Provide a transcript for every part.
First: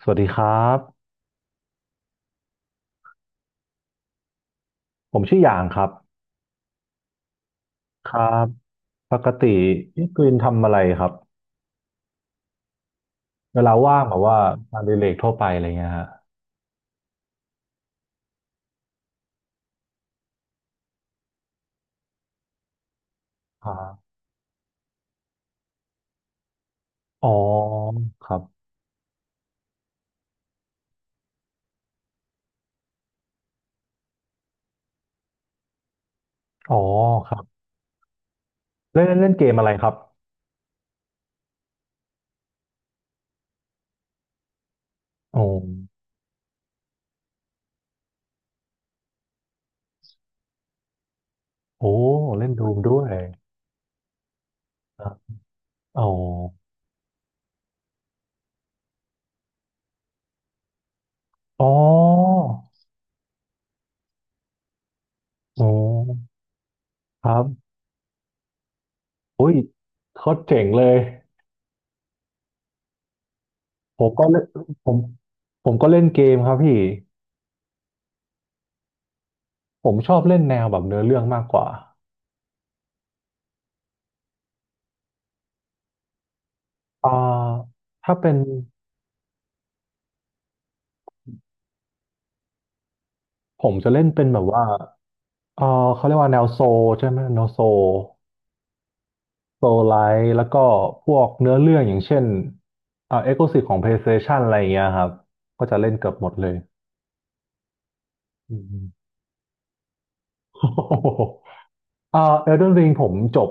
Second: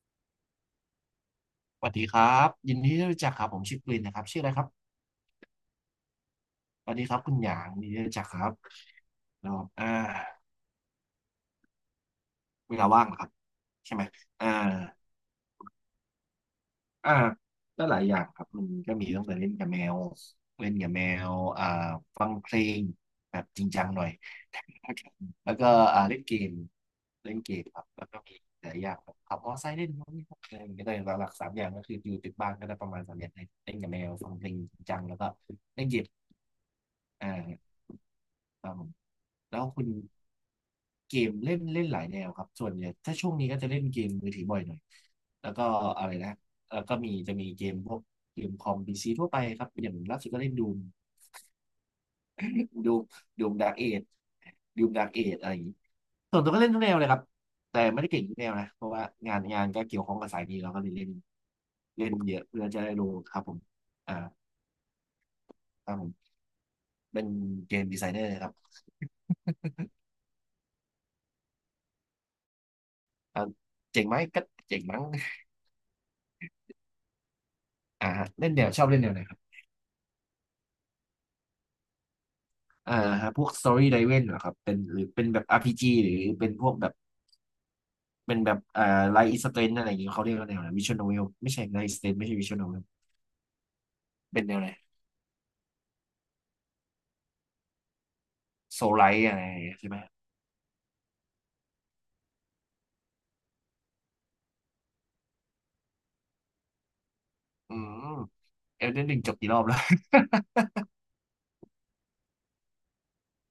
สวัสดีครับสวัสดีครับยินดีที่รู้จักครับผมชื่อกลินนะครับชื่ออะไรครับผมชื่อหยางครับสวัสดีครับคุณหยางยินดีที่ครู้รัจักครับบปกติแล้วพี่กรีนทำอะไรครับเวลาว่างเหรอครับเวลาใช่ว่าไหมงแบบว่าอ่า งานอดิเรกทั่วไปอะไรเงี้ยฮะอ่าก็หลายอย่างครับมันก็มีตั้งแต่เล่นกับแมวอ่าฟังเพลงแบบจริคงรัจังหน่อย บ แล้วก็อ่าเล่นเกมอ๋อเล่นเกมครับแล้วก็คมีรับหลายอย่างแบบขับมอเตอร์ไซค์เล่นนู่นนี่นั่นอะไรอย่างเงี้ยแต่หลักๆสามอย่างก็คืออยู่ติดบ้านก็ได้ประมาณสามอย่างเล่นกับแมวฟังเพลงจริงจังแล้วก็เล่นเกมอ๋ออครับ่าครับผมเล่นเล่นเกมแล้วอะไรคุคณรับเกมเล่นเล่นหลายแนวครับส่วนเนี่ยถ้าช่วงนี้ก็จะเล่นเกมมือถือบ่อยหน่อยโอ้แล้วก็อะไรนะ แล้วก็มีจะมีเกมพวกเกมคอมพีซีทั่วไปครับอย่างล่าสุดก็เล่นดูมโอ้เล่นดูมดูด้มวยดูมดาร์กเอจดูมคดาร์รักบเอจอะไรอย่างนี้อ๋อส่วนตัวก็เล่นทุกแนวเลยครับแต่ไม่ได้เก่งทุกแนวนะเพราะว่างานก็เกี่ยวข้องกับสายนี้เราก็เลยเล่นอ๋อเล่นเยอะเพื่อจะได้รู้ครับผมอ่าอ๋ครับผมอเป็นครับเกมดีไซเนอร์ครับอุ้ยโคตรเจ๋งเลยอ่าเจ๋ผงมไหมก็เล่ก็นเจ๋งผมมั้งผมก็เล่นเกมครับพี่ฮะเล่นแนวชอบเล่นแนวไหนครับผมชอบเล่นแนวแบบเนื้อเรื่องมากกว่าอ่าฮะพวก Story Driven เหรอครับเป็นหรือเป็นแบบ RPG หรือเป็นพวกแบบ อ่าถ้าเป็เป็น นแบบไลท์อิสเตนอะไรอย่างเงี้ยเขาเรียกว่าแนวไหนวิชวลโนเวลไม่ใช่ไลท์อิสเตนไม่ใช่วิชวลโนเวลผมจะเล่นเป็นแบเป็นบแนวว่าไหนเออเขาเรียกว่าแนวโซลใช่ไหม แนวโซลโซไลท์อะไรอย่างโซเงี้ยลใช่ไหไลม ท์ แล้วก็พวกเนื้อเรื่องอย่างเช่น เอ็กซ์คลูซีฟของ PlayStation อะไรอย่างเงี้ยครับ ก็จะเล่นเกือบหมดเลยอืม อืเอมลเดนริงจบกี่รอบแล้ว โอ้โหเอเดนวิงผมจบ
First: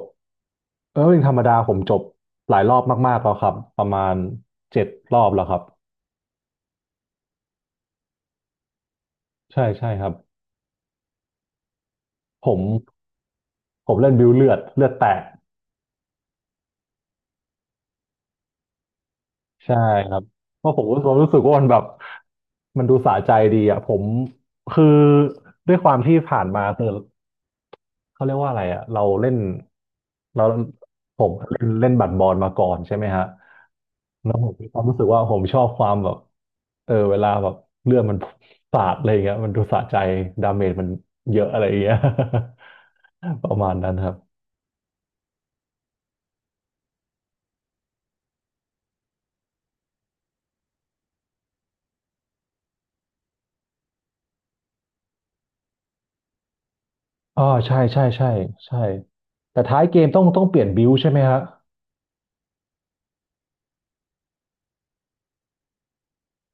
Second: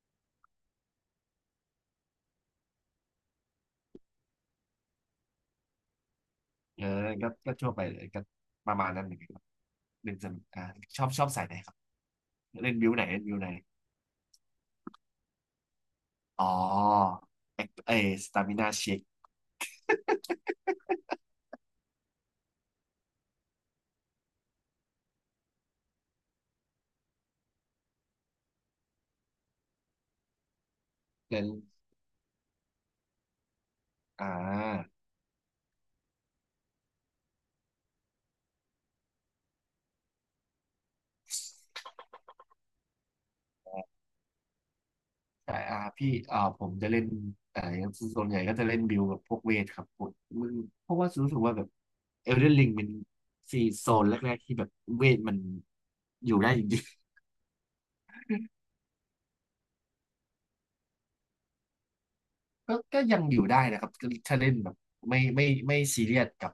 เอลเดนริงธรรมดาผมจบหลายรอบมากๆแล้วครับ ประมาณเจ็ดรอบแล้วครับ เออก็ทั่วไปเลยก็ประมาณนั้นเหมือนกันบใช่ใช่คหรับ นึ่งสำชอบสายไหนครับ ผมเล่นบิวไหนเล่นบิวไหน ผมเล่นบิวเลือดเลือดแตก อ๋อเอเอสตามินาเช็คใช่ครับเพราะผมรู้สึกว่ามันแบบมันดูสะใจดีอ่ะผมคือด้วยความที่ผ่านมาคือเขาเรียกว่าอะไรอ่ะเราเล่นเราผมเล่นเล่นเล่นบัดบอลมาก่อนใช่ไหมฮะอ่า แล้วผมมีความรู้สึกว่าผมชอบความแบบเออเวลาแบบเลือดมันสาดอะไรอย่างเงี้ยมันดูสะใจดาเมจมันเยอะอะไรอย่างเงี้ย ประมาณนั้นครับแต่พี่ผมจะเล่นแต่ส่วนใหญ่ก็จะเล่นบิลกับพวกเวทครับผมมันเพราะว่ารู้สึกว่าแบบเอลเดนริงเป็นซีโซนแรกๆที่แบบเวทมันอยู่ได้จริงๆ อ๋อใช่ใช่ใช่ใช่แต่ท้ายเกมต้องเปลี่ยนบิวใช่ไหมฮะ ก็ยังอยู่ได้นะครับก็ถ้าเล่นแบบไม่ซีเรียสกับ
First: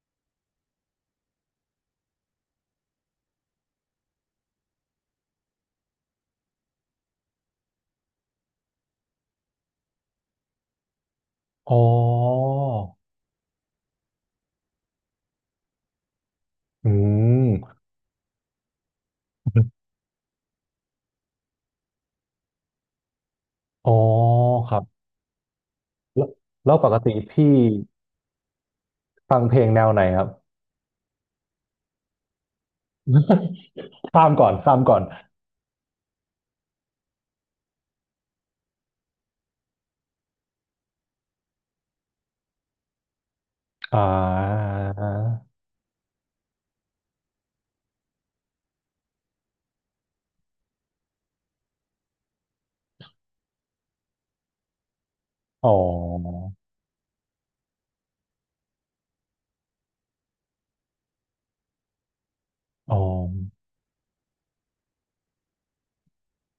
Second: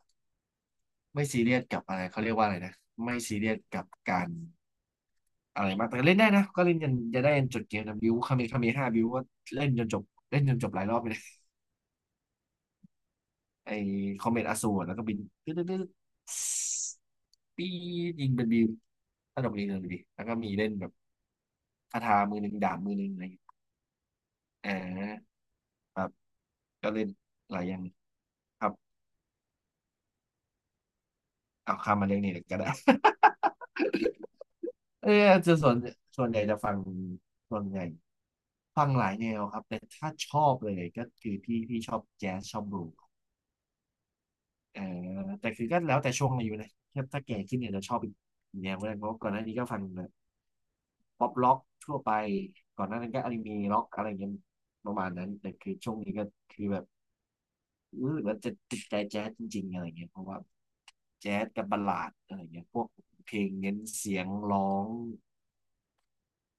ไม่ซีเรียสกับอะไรเขาเรียกว่าอะไรนะไม่ซีเรียสกับการอะไรมากแต่ก็เล่นได้นะก็เล่นจนจะได้จนจบเกมนะบิวคาเมห้าบิวก็เล่นจนจบเล่นจนจบหลายรอบไป อ๋อ ไอ้คอมเมตอสูรแล้วก็บินตึ๊ดตึ๊ดตึ๊ดอืปีมดยิงเป็นบิวถ้าดอกนี้เลยดีแล้วก็มีเล่นแบบคาถามือหนึ่งดาบมือหนึ่งอะไรอย่างเงี้ยอ๋ออ่ครับาครับแล้วแล้วปก็กเล่นติพี่หลายอย่างครับฟังเพลงแนวไหนครับ เอาข้ามมาเรื่องนี้เลยก็ได้ ข้ามก่อนข้ามก่อนเออจะส่วนส่วนใหญ่จะฟังส่วนใหญ่ฟังหลายแนวครับ แต่ถ้าชอบเลยก็คือพี่ชอบแจ๊สชอบบลูส์อ่าเออแต่คือก็แล้วแต่ช่วงอายุนะถ้าแก่ขึ้นเนี่ยจะชอบอีกแนวก็ได้เพราะก่อนหน้านี้ก็ฟัง ป๊อปล็อกทั่วไปก่อนหน้านั้นก็อนิเมะล็อกอะไรเงี้ยประมาณนั้นแต่อ๋คืออช่วงนี้ก็คือแบบรู้สึกว่าจะติดใจแจ๊สจริงๆอะไรเงี้ยเพราะว่าแจ๊สกับบัลลาดอะไรเงี้ยพวกอ๋อเพลงเน้นเสียงร้อง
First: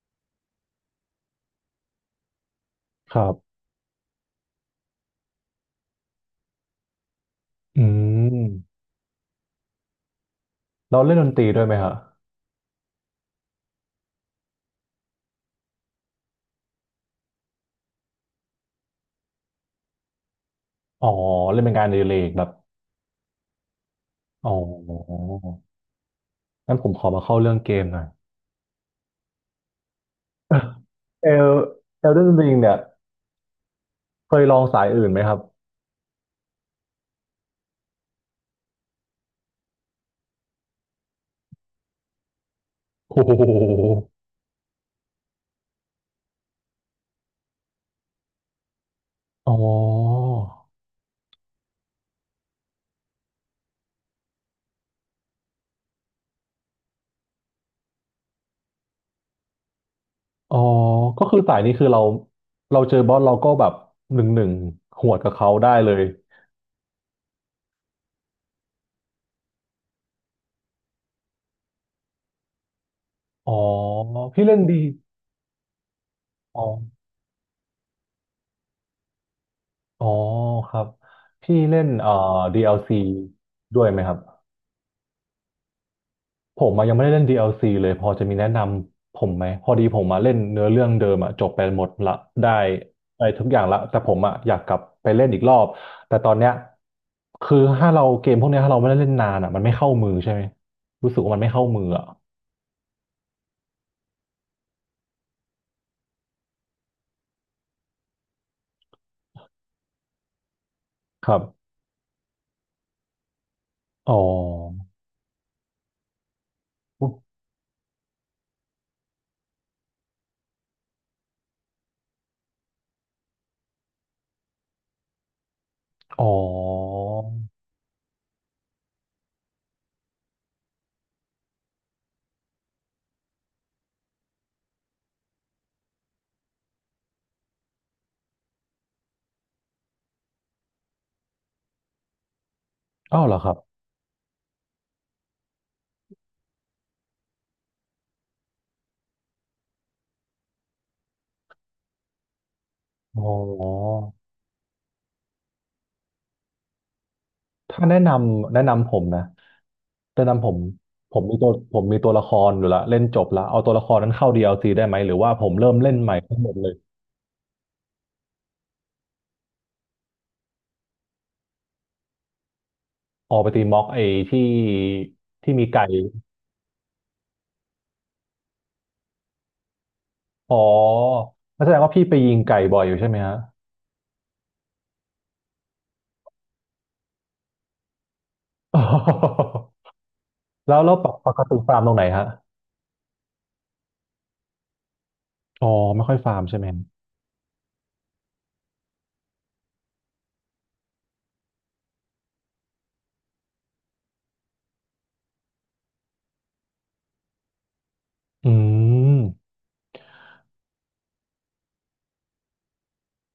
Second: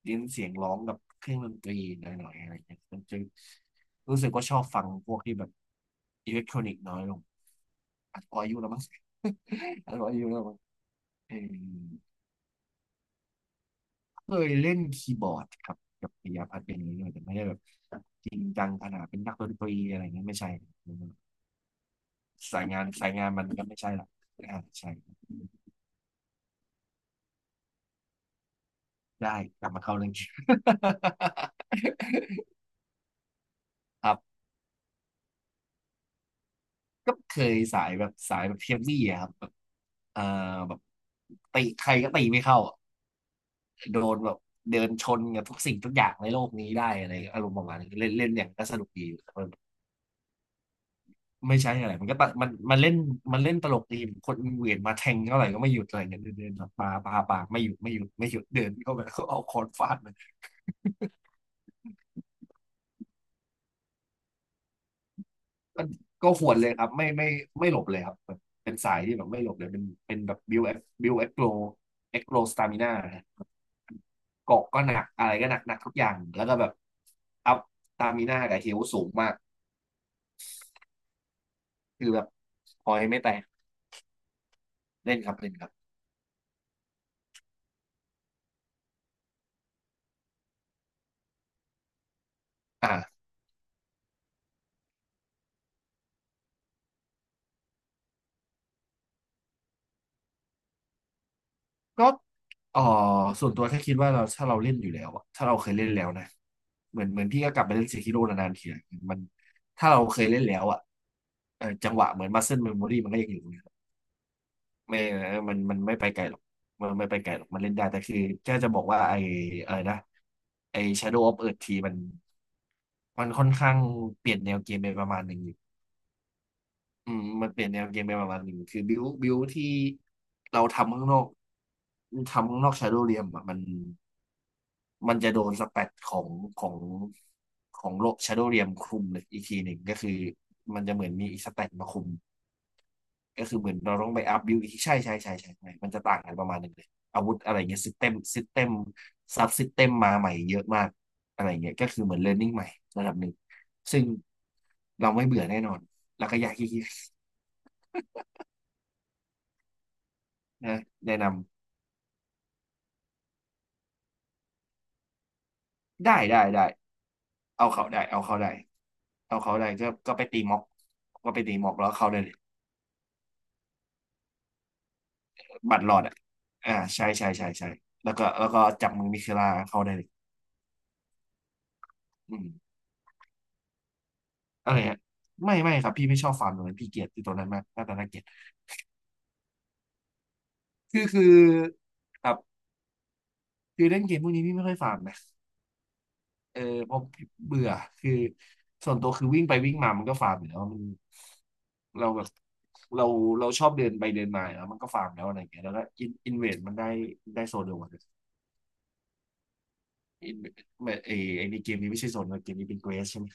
เน้นเสียงร้องกับเครื่องดนตรีหน่อยๆอะไรเงี้ยมันคจึงรับรู้สึกว่าชอบฟังพวกที่แบบอิเล็กทรอนิกส์น้อยลงอือาจจะพออายุแล้วมมั้ง อาจจะพออายุแล้วมั้งเราเล่นดนเออ ตรีด้วยไหมฮะเคยเล่นคีย์บอร์ดครับกับปิยพัฒน์เป็นอย่างนี้ด้วยแต่ไม่ได้แบบจริงจังขนาดเป็นนักดนตรีอะไรเงี้ยไม่ใช่อ๋อเล่นเป็นงานอดิเรกแบบสายงานมันก็ไม่ใช่หรอกอ๋อใช่งั้นผมขอมาเข้าเรื่องเกมหน่อย ได้กลับมาเข้าเรื่อง เอลเอลเดนริงเนี่ยครัเคบยลองสายอื่นไหมครับก็เคยสายแบบเฮฟวี่อะครับแบบเอ่อแบบตีใครก็ตีไม่เข้าอะโอ้โหโดนแบบเดินชนกับทุกสิ่งทุกอย่างในโลกนี้ได้อะไรอารมณ์ประมาณนี้เล่นเล่นอย่างก็สนุกดี อ๋อ ไม่ใช่อะไร มันก็ตะมันเล่นตลกดีคนเหวียนมาแทงเท่าไหร่ก็ไม่หยุดอะไรเงี้ยเดินเดินปากไม่หยุดไม่หยุดไม่หยุดเดินเข้าไปแล้วก็เอาค้อนฟาดมันอ๋อก็คือสายนี้คือเราเราเจอบอสเราก็แบบหนึ่งหนึ่งหวดกับเขาได้ก็เลยก็หวนเลยครับไม่หลบเลยครับแบบเป็นสายที่แบบไม่หลบเลยเป็นแบบบิวเอ็กโกเอ็กโกสตามินาอ๋อพี่เล่นเกาะดีก็หนักอะไรก็หนักหนักทุกอย่างแล้วก็อ๋อแบบอัพสตามินากับเฮลสูงมากอ๋อครับพี่เล่นคือแบบพอ DLC ยไม่แตกด้วยไหมครับเล่นครับเล่นครับผมมายังไม่ได้เล่น DLC เลยพอจะมีแนะนำผมไหมพอดีผมมาเล่นเนื้อเรื่องเดิมอะจบไปหมดละได้อ่า ได้ทุกอย่างละแต่ผมอะอยากกลับไปเล่นอีกรอบแต่ตอนเนี้ยคือถ้าเราเกมพวกเนี้ยถ้าเราไม่ได้เล่นนานอะมันไม่เข้ามือใช่ไหมรู้สึกว่ามันไม่เข้ามือก็อะเออส่วนตัวแค่คิดว่าเราถ้าเราเล่นอยู่แล้วอะถ้าเราเคยเล่นแล้วนะเหมือนพี่ก็กลับไปเล่นเซคิโร่นานๆทีอะมันถ้าเราเคยเล่นแล้วอะครับ จังหวะเหมือนมัสเซิลเมมโมรีมันก็ยังอยู่นะอ๋อไม่มันไม่ไปไกลหรอกมันไม่ไปไกลหรอกมันเล่นได้แต่คือแค่จะบอกว่าไออะไรนะไอ Shadow of Earth ทีมันมันค่อนข้างเปลี่ยนแนวเกมไปประมาณหนึ่ง อ๋ออืมมันเปลี่ยนแนวเกมไปประมาณหนึ่งคือบิวที่เราทำข้างนอกทำข้างนอกชาโดว์เรียมอะมันมันจะโดนสแปดของของโลกชาโดว์เรียมคุมเลยอีกทีหนึ่งก็คือมันจะเหมือนมีอีกสแปดมาคุมอ้าวเหรอก็ครัคืบอเหมือนเราต้องไปอัพบิวอีกทีใช่ใช่ใช่ใช่ใช่มันจะต่างกันประมาณหนึ่งเลยอาวุธอะไรเงี้ยซิสเต็มซับซิสเต็มมาใหม่เยอะมากอะไรเงี้ยก็คือเหมือนเรียนรู้ใหม่ระดับอ๋หนึ่งซึ่องเราไม่เบื่อแน่นอนแล้วก็อยากขี้เกียจ ถ้าแนะนำแนะนำผมนะแนะนำผมนะแนะผมนมีตัวผมมีตัวละครอยู่ละเล่นจบละเอาตัวละครนั้นเข้า DLC ได้ไหมหรือว่าผมเริ่มเล่นำใหได้ม่ทั้ได้งหมดได้เลยเอาเขาได้เอาเขาได้เอาเขาได้ก็ก็ไปตีม็อกก็ไปตีม็อกแล้วเขาได้เลยออกไปตีม็อกไอ้ที่ที่มีบัตไก่รรอดอ่ะอ่าใช่ใช่ใช่ใช่แล้วก็แล้วก็จับมือมิเคลาเขาได้เลยอ๋องั้นแสดงว่าพี่ไปยิอืงมไก่บ่อยอยู่ใช่ไหมฮะ อะไรฮะไม่ไม่ครับพี่ไม่ชอบฟาร์มตรงนั้นพี่เกลียดตัวนั้นมากหน้าตาน่าเกลียด แล้วแล้วคือปกคืปอกติฟาร์มตรงไหนคฮะรับคือเล่นเกมพวกนี้พี่ไม่ค่อยฟาร์มนะ อ๋อไม่ค่อยฟาร์มเอใช่อไหมเพราะเบื่อคือส่วนตัวคือวิ่งไปวิ่งมามันก็ฟาร์มอยู่แล้วมันเราแบบเราเราชอบเดินไปเดินมาแล้วมันก็ฟาร์มแล้วอะไรอย่างเงี้ยแล้วก็อินเวสมันได้ได้โซนเดียวกันอืมอินเวดเอไอในเกมนี้ไม่ใช่โซนเกมนี้เป็นเกรสใช่ไหม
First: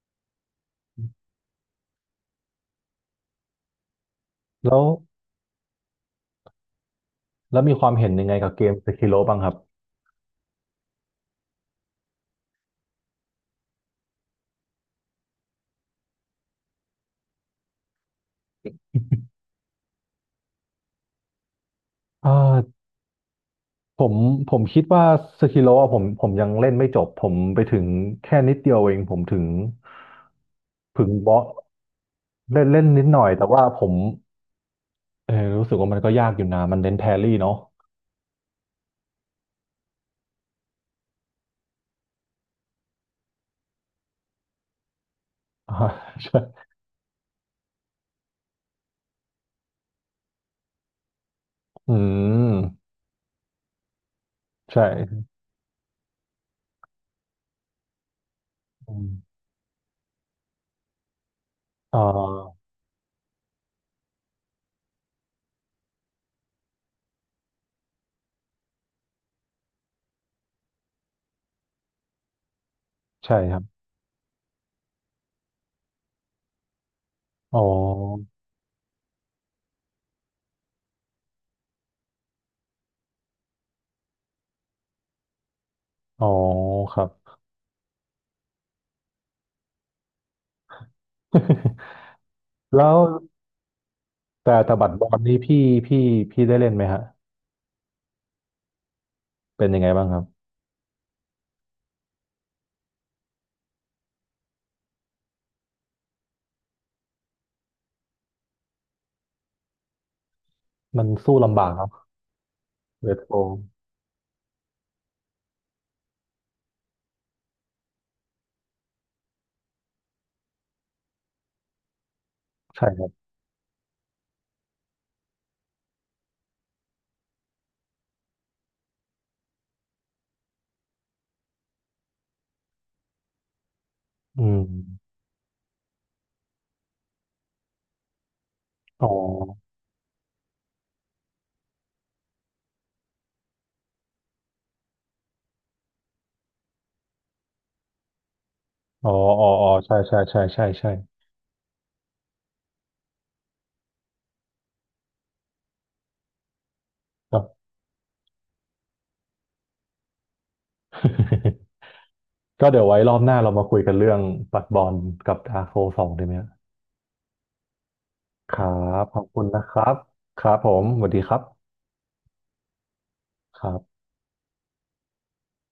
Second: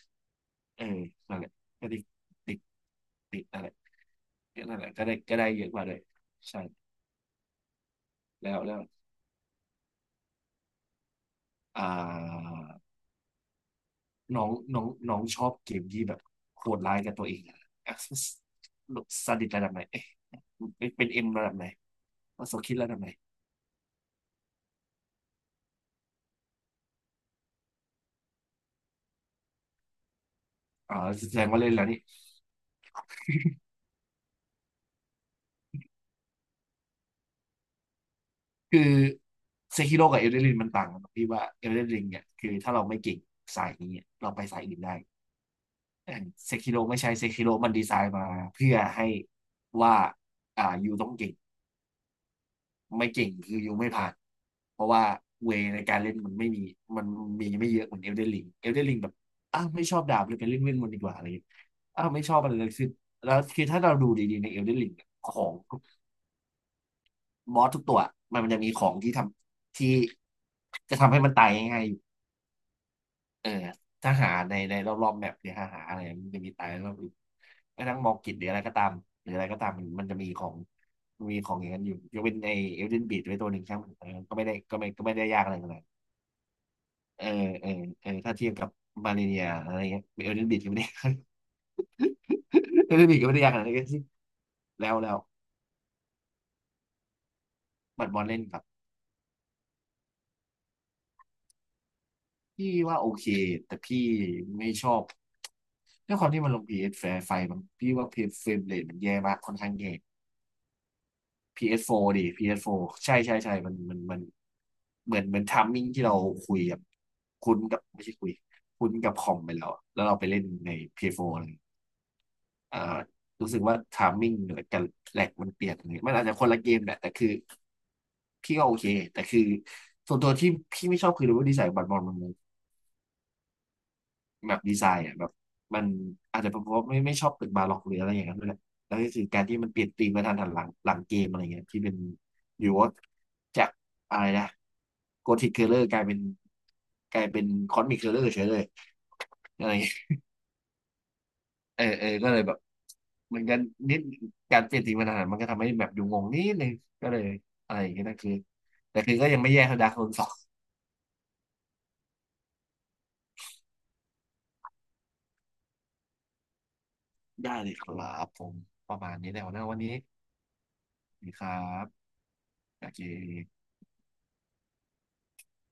เออนั่นแหละก็ติดติดนั่นแหละก็นั่แล้นแหวละก็ได้ก็ได้เยอะกว่าเลยใช่แล้วมีความเห็นยังไงกับแล้วเกแล้มวสกิโลบ้างครับอ่าน้องน้องน้องชอบเกมที่แบบโหดร้ายกับตัวเองอะ a c c s s ซาดิสระดับไหนเอ๊ะเป็นเอ็มระดับไหน อ่ว่าโซคิดา แล้วทำไมผมผมคิดว่าสกิโลอะผมยังเล่นไม่จบผมไปถึงแค่นิดเดียวเองผมถึงอ๋อถึงแสบดองสว่าเล่นแล้วนี่เล่นเล่นนิดหน่อยแต่ว่าผมเออรู้สึกว่ามันก็ยากอยู่นะมันเน้นแพรรี่เนาะ คือเซคิโร่กับเอลเดนริงมันต่างกันตรงที่ว่าเอลเดนริงเนี่ยคือถ้าเราไม่เก่งสายนี้เราไปสายอื่นได้ อ่าแต่ใช่เซคิโร่ไม่ใช่เซคิโร่มันดีไซน์มาเพื่อให้ว่าอ่ายูต้องเก่งอืมไม่เก่งคือยูไม่ผ่านใชเพราะว่า่เวในการเล่นมันไม่มีมันมีไม่เยอะเหมือนเอลเดนริงเอลเดนริอืงแบมบอ้าวไม่ชอบดาบเลยไปเล่นเวทมนต์ดีกว่าอะไรอย่างเงี้ยอ่อ้าวไม่ชอบอะไรเลายคือแล้วคือถ้าเราดูดีๆในเอลเดนริงของ บอสทุกตัวมันมันจะมีของที่ทำที่จะทำให้มันตายง่ายๆอยู่ใช่เออครับถ้าหาในในรอบๆแมปหรือหาหาอะไรมันจะมีตายรอบอื่นอ๋อกระทั้งมองกิจหรืออะไรก็ตามหรืออะไรก็ตามมันมันจะมีของมันมีของอย่างนั้นอยู่ยกเป็นไอเอลเดนบีดไว้ตัวหนึ่งช่างมันเออก็ไม่ได้ก็ไม่ก็ไม่ได้ยากอะไรขนาดนั้นอ๋อครับ เออเออเออถ้าเทียบกับมาเลเนียอะไรเงี้ยเอลเดนบีดก็ไม่ได้ แล้เอลวเดนบีดก็ ไม่ได้ยากขนาดนั้นก็สิแต่แต่บัแล้ตวรบอแล้วลนี้พี่พี่พี่ได้เล่นไหมฮะบัดบอลเล่นกับเป็นยังไงบ้างครับพี่ว่าโอเคแต่พี่ไม่ชอบ ด้วยความที่มันลง PS ไไฟมันพี่ว่า PS เอสเฟรมเรทมันแย่มากค่อนข้างแย่ มันสู้ลำบากครับ PS4 ดิ PS4 เวใช่ทโทใช่ใช่มันเหมือนทัมมิ่งที่เราคุยกับคุ้นกับไม่ใช่คุยคุ้นกับคอมไปแล้วอะแล้วเราไปเล่นใน PS4 เอสโฟร์เลยอ่าใช่ครับรู้สึกว่าทัมมิ่งเหนือกันแหลกมันเปลี่ยนเลยมันอาจจะคนละเกมแหละแต่คือพี่ก็โอเคแต่คือส่วนตัวที่พี่ไม่ชอบคือรู้ว่าดีไซน์บัตรบอลมัน อืแบบมดีไซน์อ่ะแบบมันอาจจะเป็นเพราะไม่ชอบตึกบาร็อกหรืออะไรอย่างนั้นด้วยแหละแล้วอ๋อ ก็คือการที่มันเปลี่ยนธีมมาทันหันหลังหลังเกมอะไรเงี้ยที่เป็นอยู่ว่าจากอะไรนะโกธิคเคอร์เลอร์กลายเป็นกลายเป็นคอสมิคเคอร์เลอร์เฉยเลยอ๋ออ๋ออะอ๋ไรอเงี้ยใช่ใช่ใช่ใช่ใช่เออเออก็เลยแบบเหมือนกันนิดการเปลี่ยนธีมมาทันหันหลังมันก็ทำให้แบบอยู่งงนิดนึงก็เลยก็ อะไรอย่างเงี้ยนั่นคือแต่คือก็ยังไม่แย่เท่าดาร์คโซนสอง ก็เดี๋ยวไว้รอบหน้าเรามาคุยกันเรื่องปัดบอลกับดาร์โซสองไดีไหมครัได้เลยครับผมประบ มาณขอบนี้คุแล้ณวนะนะควันรันี้บ ครับผมสวัสสดีวัสคดีรัคบรับโอเคครับ